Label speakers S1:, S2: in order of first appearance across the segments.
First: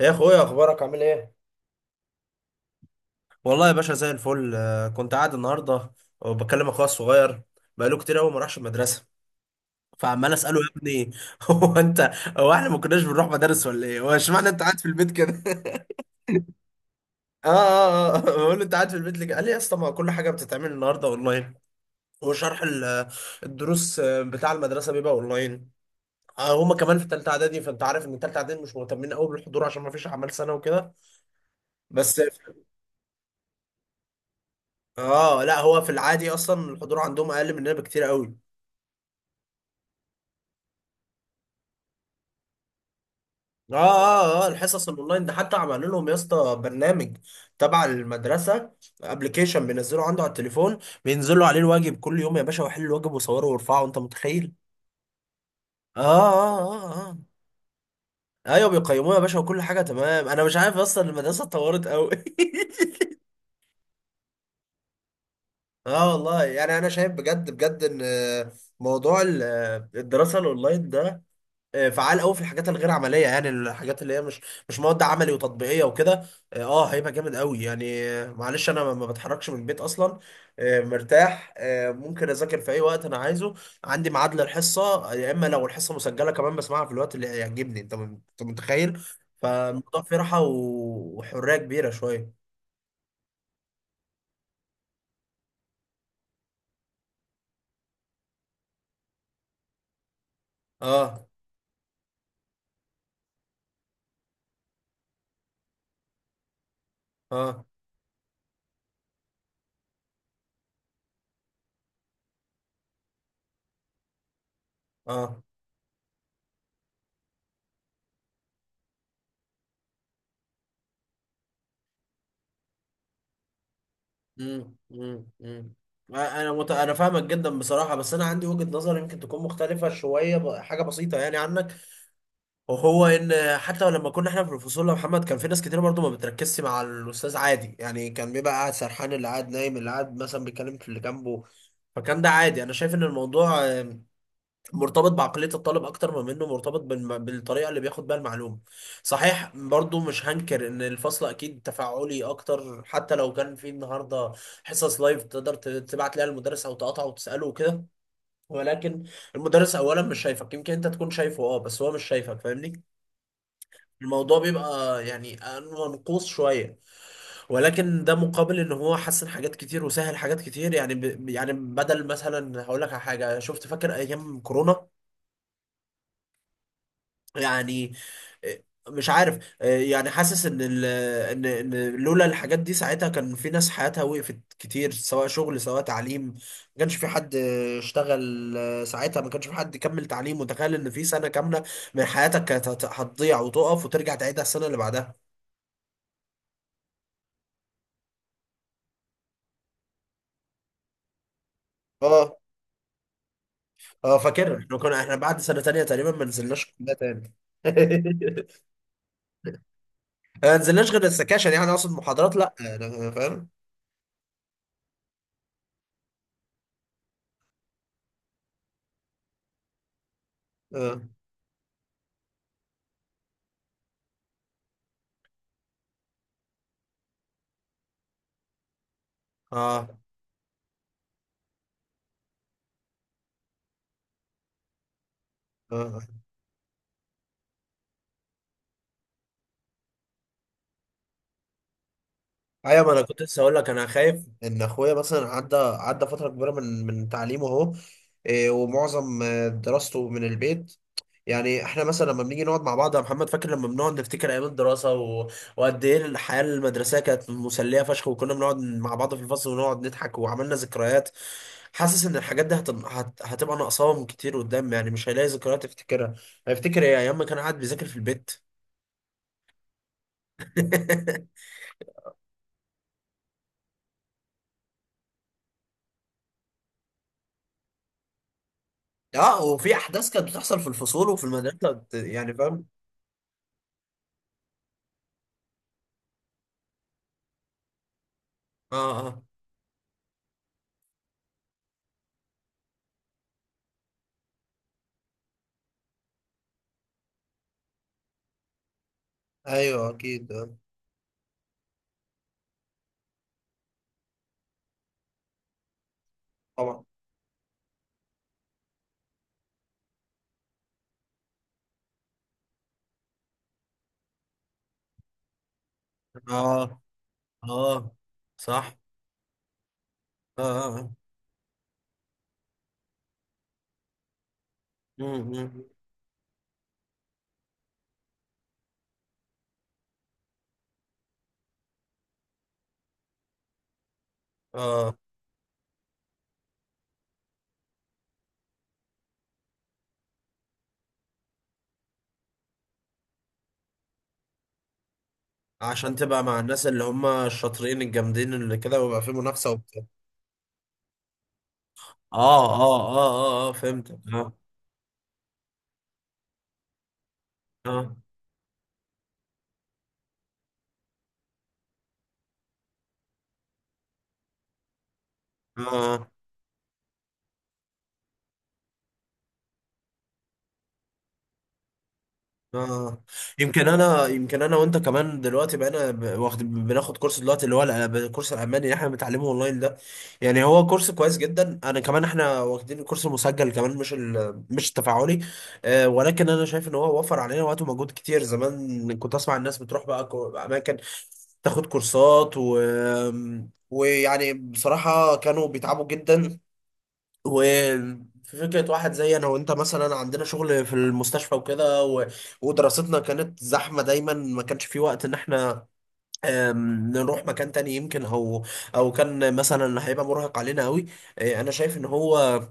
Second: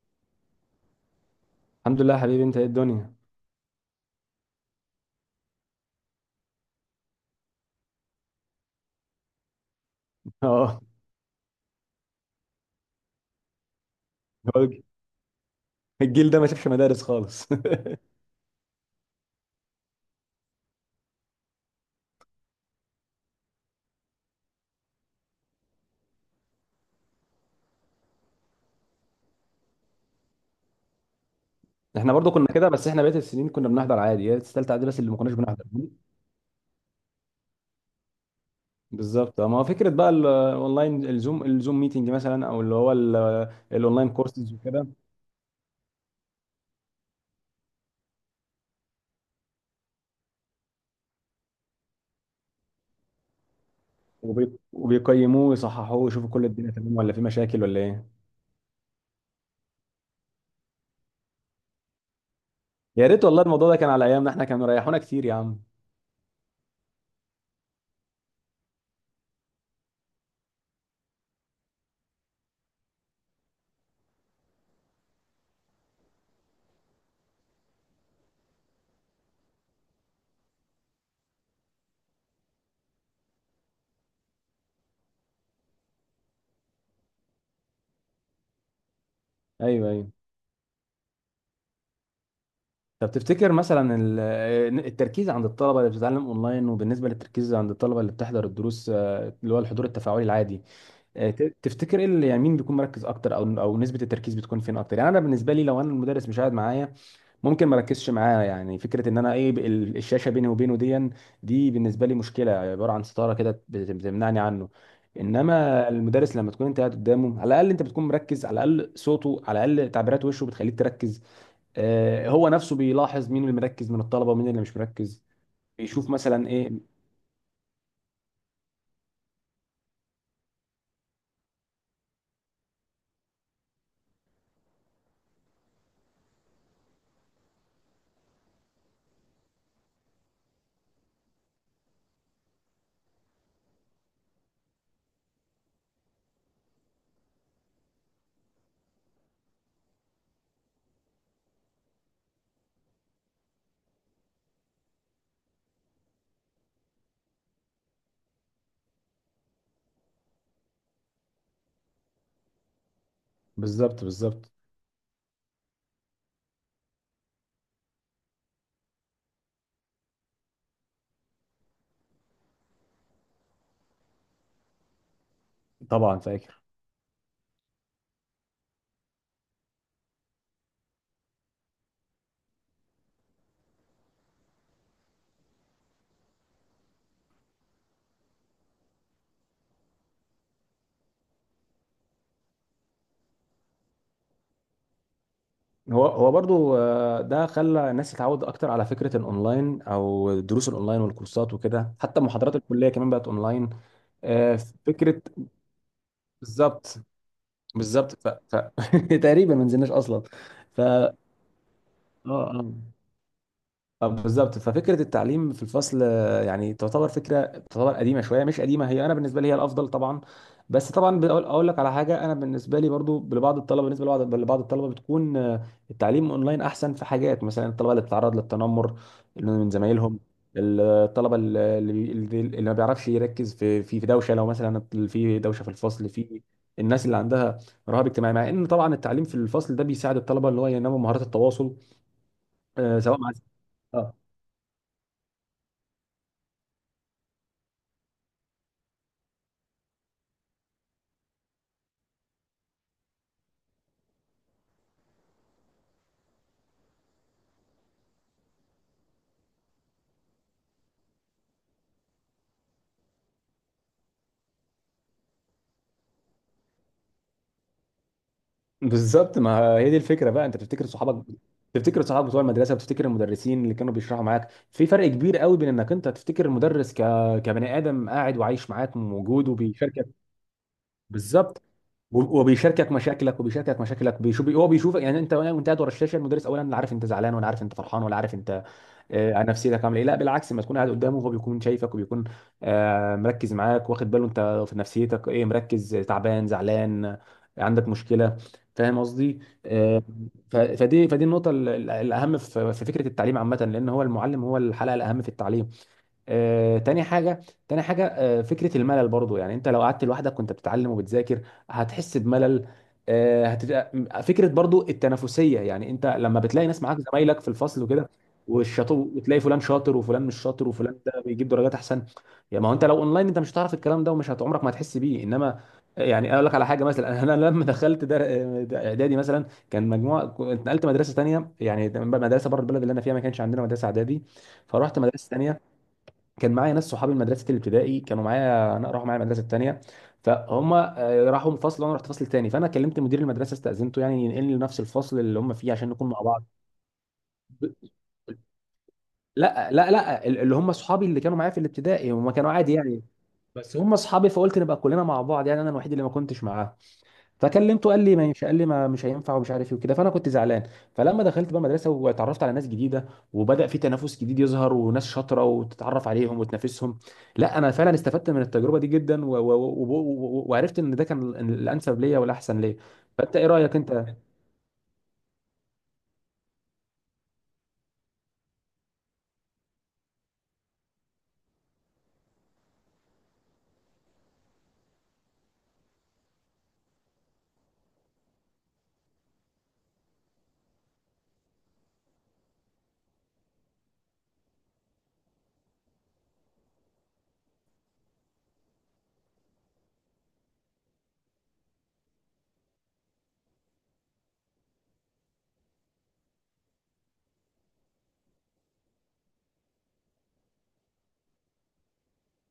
S1: يا اخويا، اخبارك عامل ايه؟
S2: الحمد لله، يا حبيبي، انت ايه الدنيا؟
S1: والله يا باشا زي الفل. كنت قاعد النهارده وبكلم اخويا الصغير، بقاله كتير قوي ما راحش المدرسه، فعمال اساله يا
S2: اه،
S1: ابني هو انت هو احنا ما كناش بنروح مدارس ولا ايه؟ هو اشمعنى انت
S2: هو
S1: قاعد في البيت كده؟
S2: الجيل ده ما شافش مدارس
S1: اه،
S2: خالص.
S1: اه، اه، بقول له انت قاعد في البيت ليه، قال لي يا اسطى ما كل حاجه بتتعمل النهارده اونلاين، وشرح الدروس، بتاع المدرسه بيبقى اونلاين. هما كمان في ثالثه اعدادي، فانت عارف ان ثالثه اعدادي مش مهتمين قوي بالحضور عشان ما فيش اعمال سنه وكده.
S2: احنا
S1: بس
S2: برضو كنا كده، بس احنا بقيت السنين كنا بنحضر عادي، هي الثالثه اعدادي بس اللي ما كناش
S1: اه، لا
S2: بنحضر.
S1: هو في العادي اصلا الحضور عندهم اقل مننا بكتير قوي.
S2: بالظبط، ما هو فكره بقى الاونلاين، الزوم ميتنج مثلا، او اللي هو
S1: اه،
S2: الاونلاين
S1: اه، اه،
S2: كورسز وكده.
S1: الحصص الاونلاين ده حتى عملوا لهم يا اسطى برنامج تبع المدرسه، ابلكيشن بينزلوا عنده على التليفون، بينزلوا عليه الواجب كل يوم يا باشا، ويحلوا الواجب ويصوروا ويرفعوا، انت متخيل؟
S2: وبيقيموه ويصححوه
S1: اه،
S2: ويشوفوا كل
S1: اه،
S2: الدنيا
S1: اه،
S2: تمام
S1: اه،
S2: ولا
S1: آه.
S2: في مشاكل ولا ايه؟
S1: ايوه بيقيموه يا باشا وكل حاجه تمام، انا مش عارف اصلا المدرسه اتطورت قوي
S2: يا ريت والله، الموضوع ده كان على ايامنا احنا كانوا ريحونا كتير يا عم.
S1: اه والله، يعني انا شايف بجد بجد ان موضوع الدراسه الاونلاين ده فعال قوي في الحاجات الغير عمليه، يعني الحاجات اللي هي مش مواد عملي وتطبيقيه وكده. اه، هيبقى جامد قوي يعني. معلش انا ما بتحركش من البيت اصلا، مرتاح، ممكن اذاكر في اي وقت انا عايزه، عندي ميعاد للحصه، يا اما لو الحصه مسجله كمان بسمعها في الوقت اللي يعجبني، انت متخيل؟
S2: ايوه،
S1: فالموضوع
S2: ايوه.
S1: فيه راحه وحريه كبيره شويه.
S2: طب تفتكر مثلا التركيز عند الطلبة اللي بتتعلم اونلاين، وبالنسبة للتركيز عند الطلبة اللي بتحضر الدروس، آه، اللي هو الحضور التفاعلي العادي
S1: اه،
S2: تفتكر ايه اللي يعني مين بيكون مركز اكتر، او نسبة التركيز بتكون فين اكتر؟ يعني انا بالنسبة لي لو انا المدرس مش قاعد معايا
S1: اه،
S2: ممكن ما اركزش معاه. يعني فكرة ان انا ايه، الشاشة بيني وبينه دي، دي بالنسبة لي مشكلة، عبارة عن ستارة كده بتمنعني عنه.
S1: اه.
S2: انما المدرس لما تكون انت قاعد قدامه، على الاقل انت بتكون مركز، على الاقل صوته، على الاقل تعبيرات وشه بتخليك تركز. هو نفسه بيلاحظ مين اللي مركز من الطلبه ومين اللي
S1: مم.
S2: مش مركز،
S1: مم. مم.
S2: بيشوف مثلا ايه.
S1: انا فاهمك جدا بصراحه، بس انا عندي وجهه نظر يمكن تكون مختلفه شويه حاجه بسيطه يعني عنك، وهو ان حتى لما كنا احنا في الفصول يا محمد، كان في ناس كتير برضو ما بتركزش مع الاستاذ عادي، يعني كان بيبقى قاعد سرحان، اللي قاعد نايم، اللي قاعد مثلا بيتكلم في اللي جنبه. فكان ده عادي، انا شايف ان الموضوع مرتبط بعقلية الطالب أكتر ما منه مرتبط بالطريقة اللي بياخد بيها المعلومة. صحيح برضو مش هنكر إن الفصل أكيد تفاعلي أكتر، حتى لو كان في النهاردة حصص لايف تقدر تبعت ليها المدرس أو تقاطعه وتسأله وكده، ولكن المدرس أولا مش شايفك، يمكن أنت تكون شايفه أه، بس هو مش شايفك، فاهمني؟
S2: بالظبط،
S1: الموضوع
S2: بالظبط.
S1: بيبقى يعني منقوص شوية، ولكن ده مقابل ان هو حسن حاجات كتير وسهل حاجات كتير، يعني يعني بدل مثلا هقول لك على حاجه شفت، فاكر ايام كورونا؟
S2: طبعا فاكر.
S1: يعني آه، مش عارف، يعني حاسس ان ال ان ان لولا الحاجات دي ساعتها كان في ناس حياتها وقفت كتير، سواء شغل سواء تعليم، ما كانش في حد اشتغل ساعتها، ما كانش في حد كمل تعليم، وتخيل ان في سنة كاملة من حياتك كانت هتضيع وتقف وترجع تعيدها السنة اللي بعدها.
S2: هو برضو، ده خلى الناس تتعود اكتر على فكره الاونلاين او الدروس الاونلاين والكورسات وكده، حتى
S1: اه،
S2: محاضرات الكليه كمان بقت اونلاين.
S1: اه،
S2: آه،
S1: فاكر احنا
S2: فكره.
S1: بعد سنة تانية تقريبا ما نزلناش كلها
S2: بالظبط.
S1: تاني
S2: بالظبط. تقريبا ما نزلناش اصلا.
S1: ما
S2: ف
S1: نزلناش غير
S2: اه
S1: السكاشن، يعني اقصد محاضرات، لا أنا-
S2: آه.
S1: أنا فاهم.
S2: اه بالظبط، ففكره التعليم في الفصل، يعني تعتبر فكره، تعتبر قديمه شويه، مش قديمه هي، انا بالنسبه لي هي الافضل طبعا. بس
S1: اه،
S2: طبعا اقول لك على حاجه، انا بالنسبه لي برضو، لبعض الطلبه، بالنسبه لبعض الطلبه بتكون التعليم اونلاين احسن في حاجات، مثلا الطلبه اللي بتتعرض للتنمر من زمايلهم، الطلبه اللي ما بيعرفش يركز في في دوشه، لو مثلا في دوشه في
S1: اه، آه.
S2: الفصل، في الناس اللي عندها رهاب اجتماعي. مع ان طبعا التعليم في الفصل ده بيساعد الطلبه اللي هو ينموا مهارات التواصل،
S1: ايوه، ما
S2: آه،
S1: انا
S2: سواء
S1: كنت
S2: مع
S1: لسه هقول لك، انا
S2: اه
S1: خايف ان اخويا مثلا عدى فتره كبيره من تعليمه اهو، إيه، ومعظم دراسته من البيت. يعني احنا مثلا لما بنيجي نقعد مع بعض يا محمد، فاكر لما بنقعد نفتكر ايام الدراسه وقد ايه الحياه المدرسيه كانت مسليه فشخ، وكنا بنقعد مع بعض في الفصل ونقعد نضحك وعملنا ذكريات. حاسس ان الحاجات دي هتبقى ناقصاهم كتير قدام، يعني مش هيلاقي ذكريات يفتكرها، هيفتكر ايه، ايام ما كان قاعد بيذاكر في البيت؟
S2: بالظبط. ما هي دي الفكره بقى، انت بتفتكر صحابك، تفتكر صحابك بتوع المدرسه، بتفتكر المدرسين اللي كانوا بيشرحوا معاك. في فرق كبير قوي بين انك انت تفتكر المدرس كبني ادم قاعد وعايش معاك،
S1: اه،
S2: موجود
S1: وفي
S2: وبيشاركك.
S1: احداث كانت بتحصل في الفصول وفي
S2: بالظبط.
S1: المدرسه يعني فاهم؟
S2: وبيشاركك مشاكلك، وبيشاركك مشاكلك، بيشوف هو بيشوفك، يعني انت وانت قاعد ورا الشاشه، المدرس اولا لا عارف انت زعلان، ولا عارف انت فرحان، ولا عارف انت
S1: اه، اه،
S2: عن نفسيتك عامله ايه. لا بالعكس، لما تكون قاعد قدامه، هو بيكون شايفك وبيكون مركز معاك، واخد باله انت في نفسيتك ايه، مركز، تعبان، زعلان، عندك مشكله. فاهم قصدي.
S1: ايوه
S2: آه،
S1: اكيد.
S2: فدي النقطه الاهم في فكره التعليم عامه، لان هو المعلم هو الحلقه الاهم في التعليم. آه،
S1: طبعا.
S2: تاني حاجة تاني حاجة، فكرة الملل برضو. يعني انت لو قعدت لوحدك وانت بتتعلم وبتذاكر هتحس بملل. آه، هتت... فكرة برضو التنافسية، يعني انت لما بتلاقي
S1: اه،
S2: ناس معاك زمايلك في الفصل
S1: اه،
S2: وكده،
S1: صح،
S2: والشاطر، وتلاقي فلان شاطر وفلان مش
S1: اه،
S2: شاطر،
S1: اه، اه.
S2: وفلان ده بيجيب درجات احسن. يعني ما هو انت لو اونلاين انت مش هتعرف الكلام ده، عمرك ما هتحس بيه.
S1: مم،
S2: انما
S1: مم.
S2: يعني اقول لك على حاجه مثلا، انا لما دخلت ده اعدادي مثلا كان مجموعه، كنت نقلت مدرسه تانيه، يعني مدرسه بره البلد، اللي انا فيها ما كانش عندنا مدرسه اعدادي.
S1: آه،
S2: فروحت مدرسه تانيه، كان معايا ناس صحابي من مدرسه الابتدائي كانوا معايا انا، راحوا معايا المدرسه الثانيه. فهم راحوا من فصل، وانا رحت فصل تاني، فانا كلمت مدير المدرسه، استاذنته يعني ينقلني لنفس الفصل اللي هم فيه عشان
S1: عشان
S2: نكون مع
S1: تبقى مع
S2: بعض.
S1: الناس اللي هم الشاطرين الجامدين اللي كده ويبقى في منافسة
S2: لا،
S1: وبتاع.
S2: لا، لا، اللي هم صحابي اللي كانوا معايا في الابتدائي هم كانوا
S1: اه، اه،
S2: عادي
S1: اه،
S2: يعني،
S1: اه، اه،
S2: بس
S1: فهمت،
S2: هم صحابي،
S1: اه،
S2: فقلت نبقى كلنا مع بعض، يعني انا الوحيد اللي ما كنتش معاهم. فكلمته
S1: اه،
S2: قال لي ما ينفع، قال لي ما مش هينفع ومش عارف ايه وكده، فانا كنت زعلان. فلما دخلت بقى مدرسه واتعرفت على ناس جديده، وبدا في تنافس جديد يظهر، وناس شاطره، وتتعرف
S1: اه،
S2: عليهم وتنافسهم. لا، انا فعلا استفدت من التجربه دي جدا، وعرفت ان ده كان الانسب ليا والاحسن ليا.
S1: اه،
S2: فانت ايه
S1: يمكن
S2: رايك
S1: انا
S2: انت؟
S1: يمكن انا وانت كمان دلوقتي بقينا ب- واخد بناخد كورس دلوقتي، اللي هو الكورس الالماني اللي احنا بنتعلمه اونلاين ده. يعني هو كورس كويس جدا، انا كمان احنا واخدين الكورس المسجل كمان، مش التفاعلي. ولكن انا شايف ان هو وفر علينا وقت ومجهود كتير، زمان كنت اسمع الناس بتروح بقى اماكن تاخد كورسات، ويعني بصراحة كانوا بيتعبوا جدا، وفي فكرة واحد زي أنا وأنت مثلا، عندنا شغل في المستشفى وكده ودراستنا كانت زحمة دايما، ما كانش في وقت إن إحنا نروح مكان تاني يمكن، أو كان مثلا هيبقى مرهق علينا أوي. أنا شايف إن هو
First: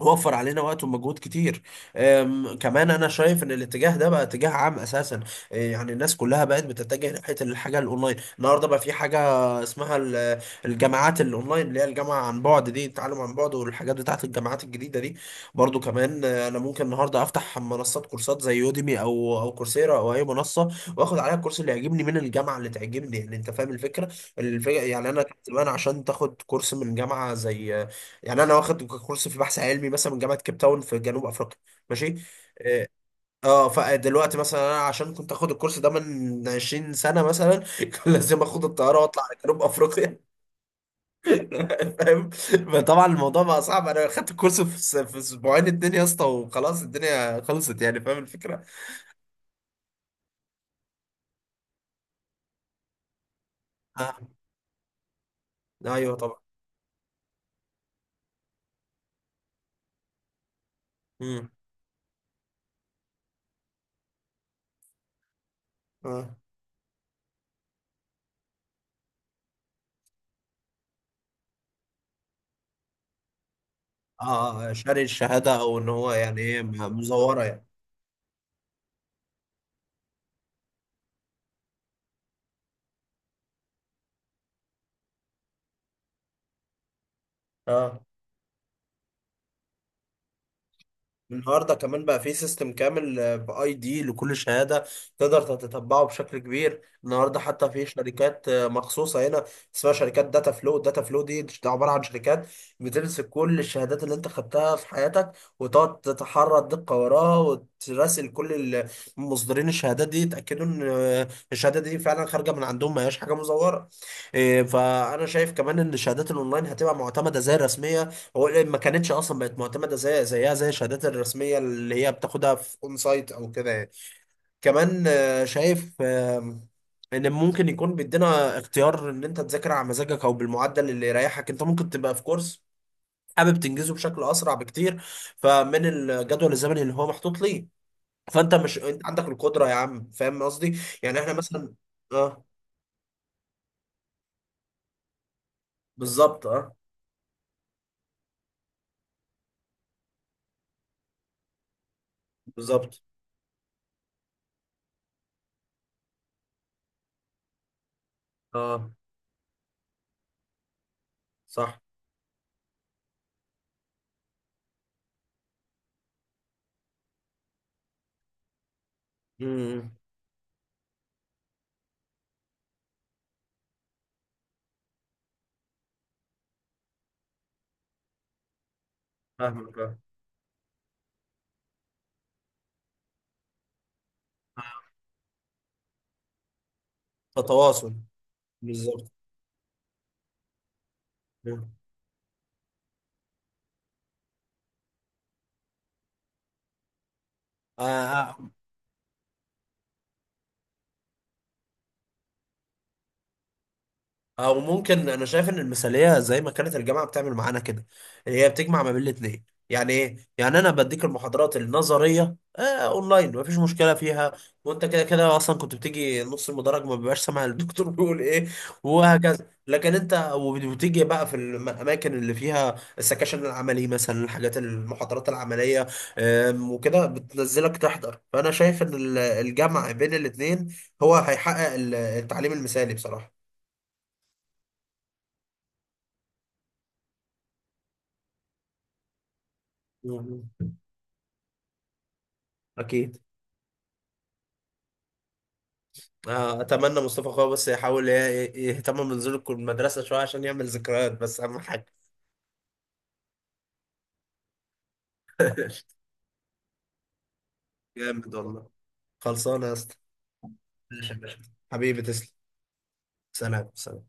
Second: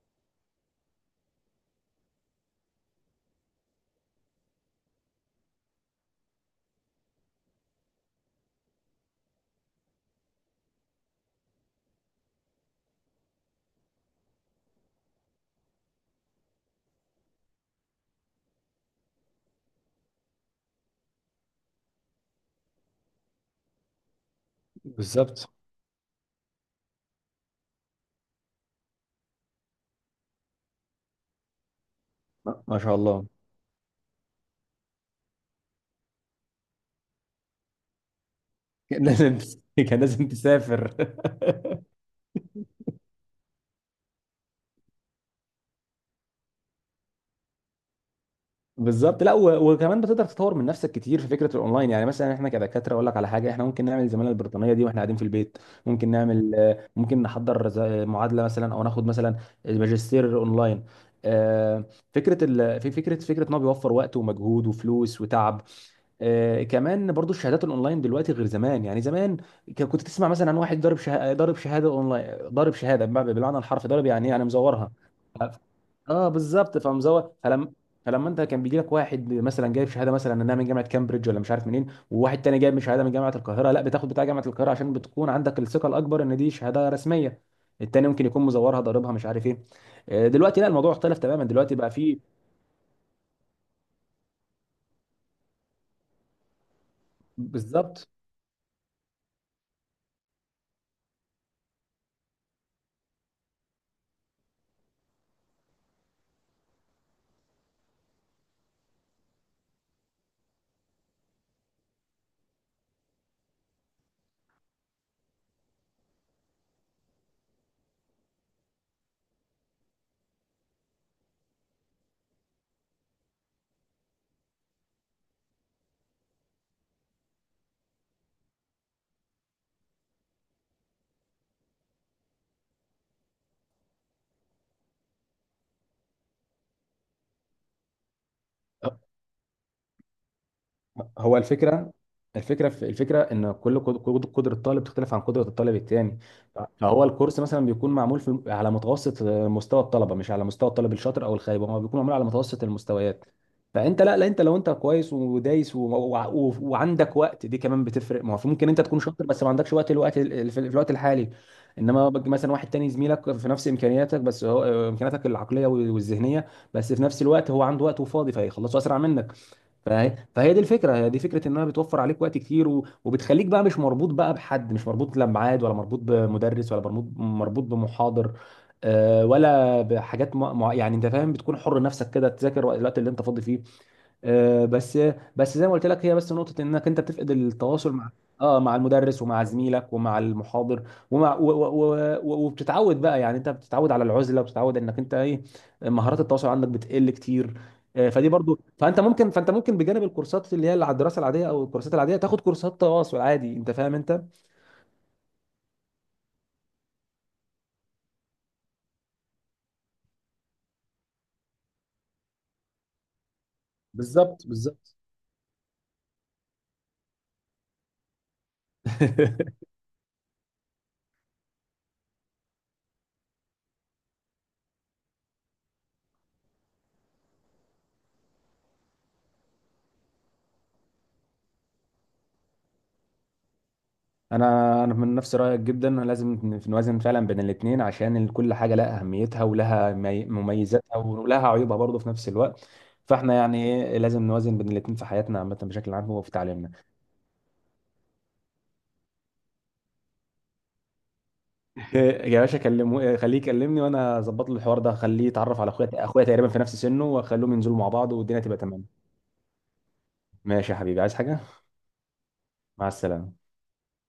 S1: وفر علينا وقت ومجهود كتير. كمان انا شايف ان الاتجاه ده بقى اتجاه عام اساسا، يعني الناس كلها بقت بتتجه ناحيه الحاجه الاونلاين، النهارده بقى في حاجه اسمها الجامعات الاونلاين، اللي هي الجامعه عن بعد دي، التعلم عن بعد والحاجات بتاعت الجامعات الجديده دي. برضو كمان انا ممكن النهارده افتح منصات كورسات زي يوديمي او كورسيرا او اي منصه، واخد عليها الكورس اللي يعجبني من الجامعه اللي تعجبني، يعني انت فاهم الفكره. الفكره يعني انا كنت
S2: بالظبط.
S1: زمان عشان تاخد كورس من جامعه زي، يعني انا واخد كورس في بحث علمي مثلا من جامعه كيب تاون في جنوب افريقيا. ماشي،
S2: ما شاء الله.
S1: اه، فدلوقتي مثلا انا عشان كنت اخد الكورس ده من 20 سنه مثلا كان لازم اخد الطياره
S2: كان
S1: واطلع على
S2: لازم
S1: جنوب
S2: كان لازم
S1: افريقيا
S2: تسافر.
S1: فاهم؟ فطبعا الموضوع بقى صعب، انا خدت الكورس في اسبوعين اتنين يا اسطى وخلاص الدنيا خلصت، يعني فاهم الفكره؟
S2: بالظبط. لا، وكمان بتقدر تطور من نفسك كتير في فكره الاونلاين، يعني مثلا احنا كدكاتره، اقول لك على حاجه، احنا ممكن نعمل الزماله
S1: آه.
S2: البريطانيه دي واحنا قاعدين في البيت. ممكن
S1: ايوه طبعا.
S2: نعمل آه، ممكن نحضر زي معادله مثلا، او ناخد مثلا الماجستير اونلاين.
S1: امم.
S2: آه، فكره ال... في فكره فكره ان هو بيوفر وقت ومجهود وفلوس وتعب.
S1: اه،
S2: كمان برضو، الشهادات الاونلاين دلوقتي غير زمان. يعني زمان كنت تسمع مثلا عن واحد ضارب شهاده، ضارب شهاده اونلاين، ضارب شهاده بمعنى، بالمعنى الحرفي ضارب يعني إيه؟ يعني
S1: اه،
S2: مزورها.
S1: شاري
S2: ف-
S1: الشهاده، او ان هو
S2: اه
S1: يعني ايه،
S2: بالظبط، فمزور.
S1: مزوره يعني.
S2: فلما انت كان بيجي لك واحد مثلا جايب شهاده، مثلا انها من جامعه كامبريدج ولا مش عارف منين، وواحد تاني جايب شهاده من جامعه القاهره، لا، بتاخد بتاع جامعه القاهره، عشان بتكون عندك الثقه الاكبر ان دي شهاده رسميه.
S1: اه،
S2: التاني ممكن يكون مزورها، ضاربها، مش عارف ايه. دلوقتي لا، الموضوع اختلف تماما،
S1: النهارده
S2: دلوقتي بقى
S1: كمان بقى
S2: فيه.
S1: في سيستم كامل باي دي لكل شهاده، تقدر تتتبعه بشكل كبير، النهارده حتى في
S2: بالظبط.
S1: شركات مخصوصه هنا اسمها شركات داتا فلو، داتا فلو ده عباره عن شركات بتمسك كل الشهادات اللي انت خدتها في حياتك، وتقعد تتحرى الدقه وراها وتراسل كل مصدرين الشهادات دي يتاكدوا ان الشهاده دي فعلا خارجه من عندهم، ما هياش حاجه مزوره. فانا شايف كمان ان الشهادات الاونلاين هتبقى معتمده زي الرسميه، هو ليه ما كانتش اصلا بقت معتمده زي الشهادات الرسميه اللي هي بتاخدها في اون سايت او كده يعني. كمان شايف ان ممكن يكون بيدينا اختيار ان انت تذاكر على مزاجك او بالمعدل اللي يريحك، انت ممكن تبقى في كورس حابب تنجزه بشكل اسرع بكتير فمن الجدول الزمني اللي هو محطوط ليه، فانت مش، انت عندك القدره يا عم، فاهم قصدي؟ يعني احنا
S2: هو
S1: مثلا،
S2: الفكره،
S1: اه
S2: الفكره في الفكره ان كل قدره طالب تختلف عن قدره الطالب التاني.
S1: بالظبط، اه
S2: فهو الكورس مثلا بيكون معمول على متوسط مستوى الطلبه، مش على مستوى الطالب الشاطر او الخايب، هو بيكون معمول على متوسط
S1: بالظبط،
S2: المستويات. فانت، لا، لا، انت لو انت كويس ودايس وعندك وقت، دي كمان بتفرق. ما هو ممكن انت
S1: اه
S2: تكون شاطر بس ما عندكش وقت، في الوقت الحالي.
S1: صح،
S2: انما مثلا واحد تاني زميلك في نفس امكانياتك، بس هو امكانياتك العقليه والذهنيه، بس في نفس الوقت هو عنده وقت وفاضي فيخلصه اسرع منك.
S1: امم،
S2: فهي دي الفكره، هي دي فكره انها بتوفر عليك وقت كتير، وبتخليك بقى مش مربوط بقى بحد، مش مربوط لا بميعاد، ولا مربوط بمدرس، ولا مربوط بمحاضر،
S1: فاهمك.
S2: ولا
S1: آه.
S2: بحاجات يعني انت فاهم، بتكون حر نفسك كده، تذاكر الوقت اللي انت فاضي فيه. بس. بس زي ما قلت لك، هي بس نقطة انك انت بتفقد التواصل
S1: تواصل،
S2: مع
S1: بالظبط،
S2: المدرس، ومع زميلك، ومع المحاضر. ومع و... و... و... وبتتعود بقى، يعني انت بتتعود على العزلة، وبتتعود انك انت ايه، مهارات التواصل عندك بتقل كتير.
S1: آه،
S2: فدي
S1: آه،
S2: برضو، فانت ممكن، بجانب الكورسات اللي هي على الدراسة العادية او الكورسات العادية، تاخد كورسات تواصل عادي، انت فاهم انت.
S1: او ممكن، انا شايف ان المثاليه زي ما كانت الجامعه بتعمل معانا كده، اللي هي بتجمع ما بين الاثنين، يعني ايه، يعني انا بديك المحاضرات النظريه اونلاين مفيش مشكله فيها،
S2: بالظبط،
S1: وانت
S2: بالظبط.
S1: كده كده اصلا كنت بتيجي نص المدرج ما بيبقاش سامع الدكتور بيقول ايه، وهكذا. لكن انت وبتيجي بقى في الاماكن اللي فيها السكاشن العملي، مثلا الحاجات المحاضرات العمليه، وكده بتنزلك تحضر. فانا شايف ان الجمع بين الاثنين هو هيحقق التعليم المثالي بصراحه.
S2: انا من نفس رايك جدا، لازم نوازن فعلا بين الاثنين، عشان كل حاجه لها اهميتها، ولها
S1: مم.
S2: مميزاتها، ولها عيوبها برضه في نفس الوقت.
S1: اكيد.
S2: فاحنا يعني ايه، لازم نوازن بين الاثنين في حياتنا عامه بشكل عام، وفي تعليمنا.
S1: اتمنى مصطفى اخويا بس يحاول يهتم بنزول المدرسه شويه عشان يعمل ذكريات بس اهم حاجه
S2: إيه يا باشا، كلمه، إيه، خليه يكلمني وانا اظبط له الحوار ده، خليه يتعرف على اخويا، اخويا تقريبا في نفس سنه، واخليهم ينزلوا مع بعض
S1: جامد
S2: والدنيا تبقى
S1: والله،
S2: تمام.
S1: خلصانه يا اسطى.
S2: ماشي يا حبيبي،
S1: ماشي
S2: عايز
S1: يا
S2: حاجه؟
S1: باشا. حبيبي تسلم.
S2: مع السلامه.
S1: سلام سلام.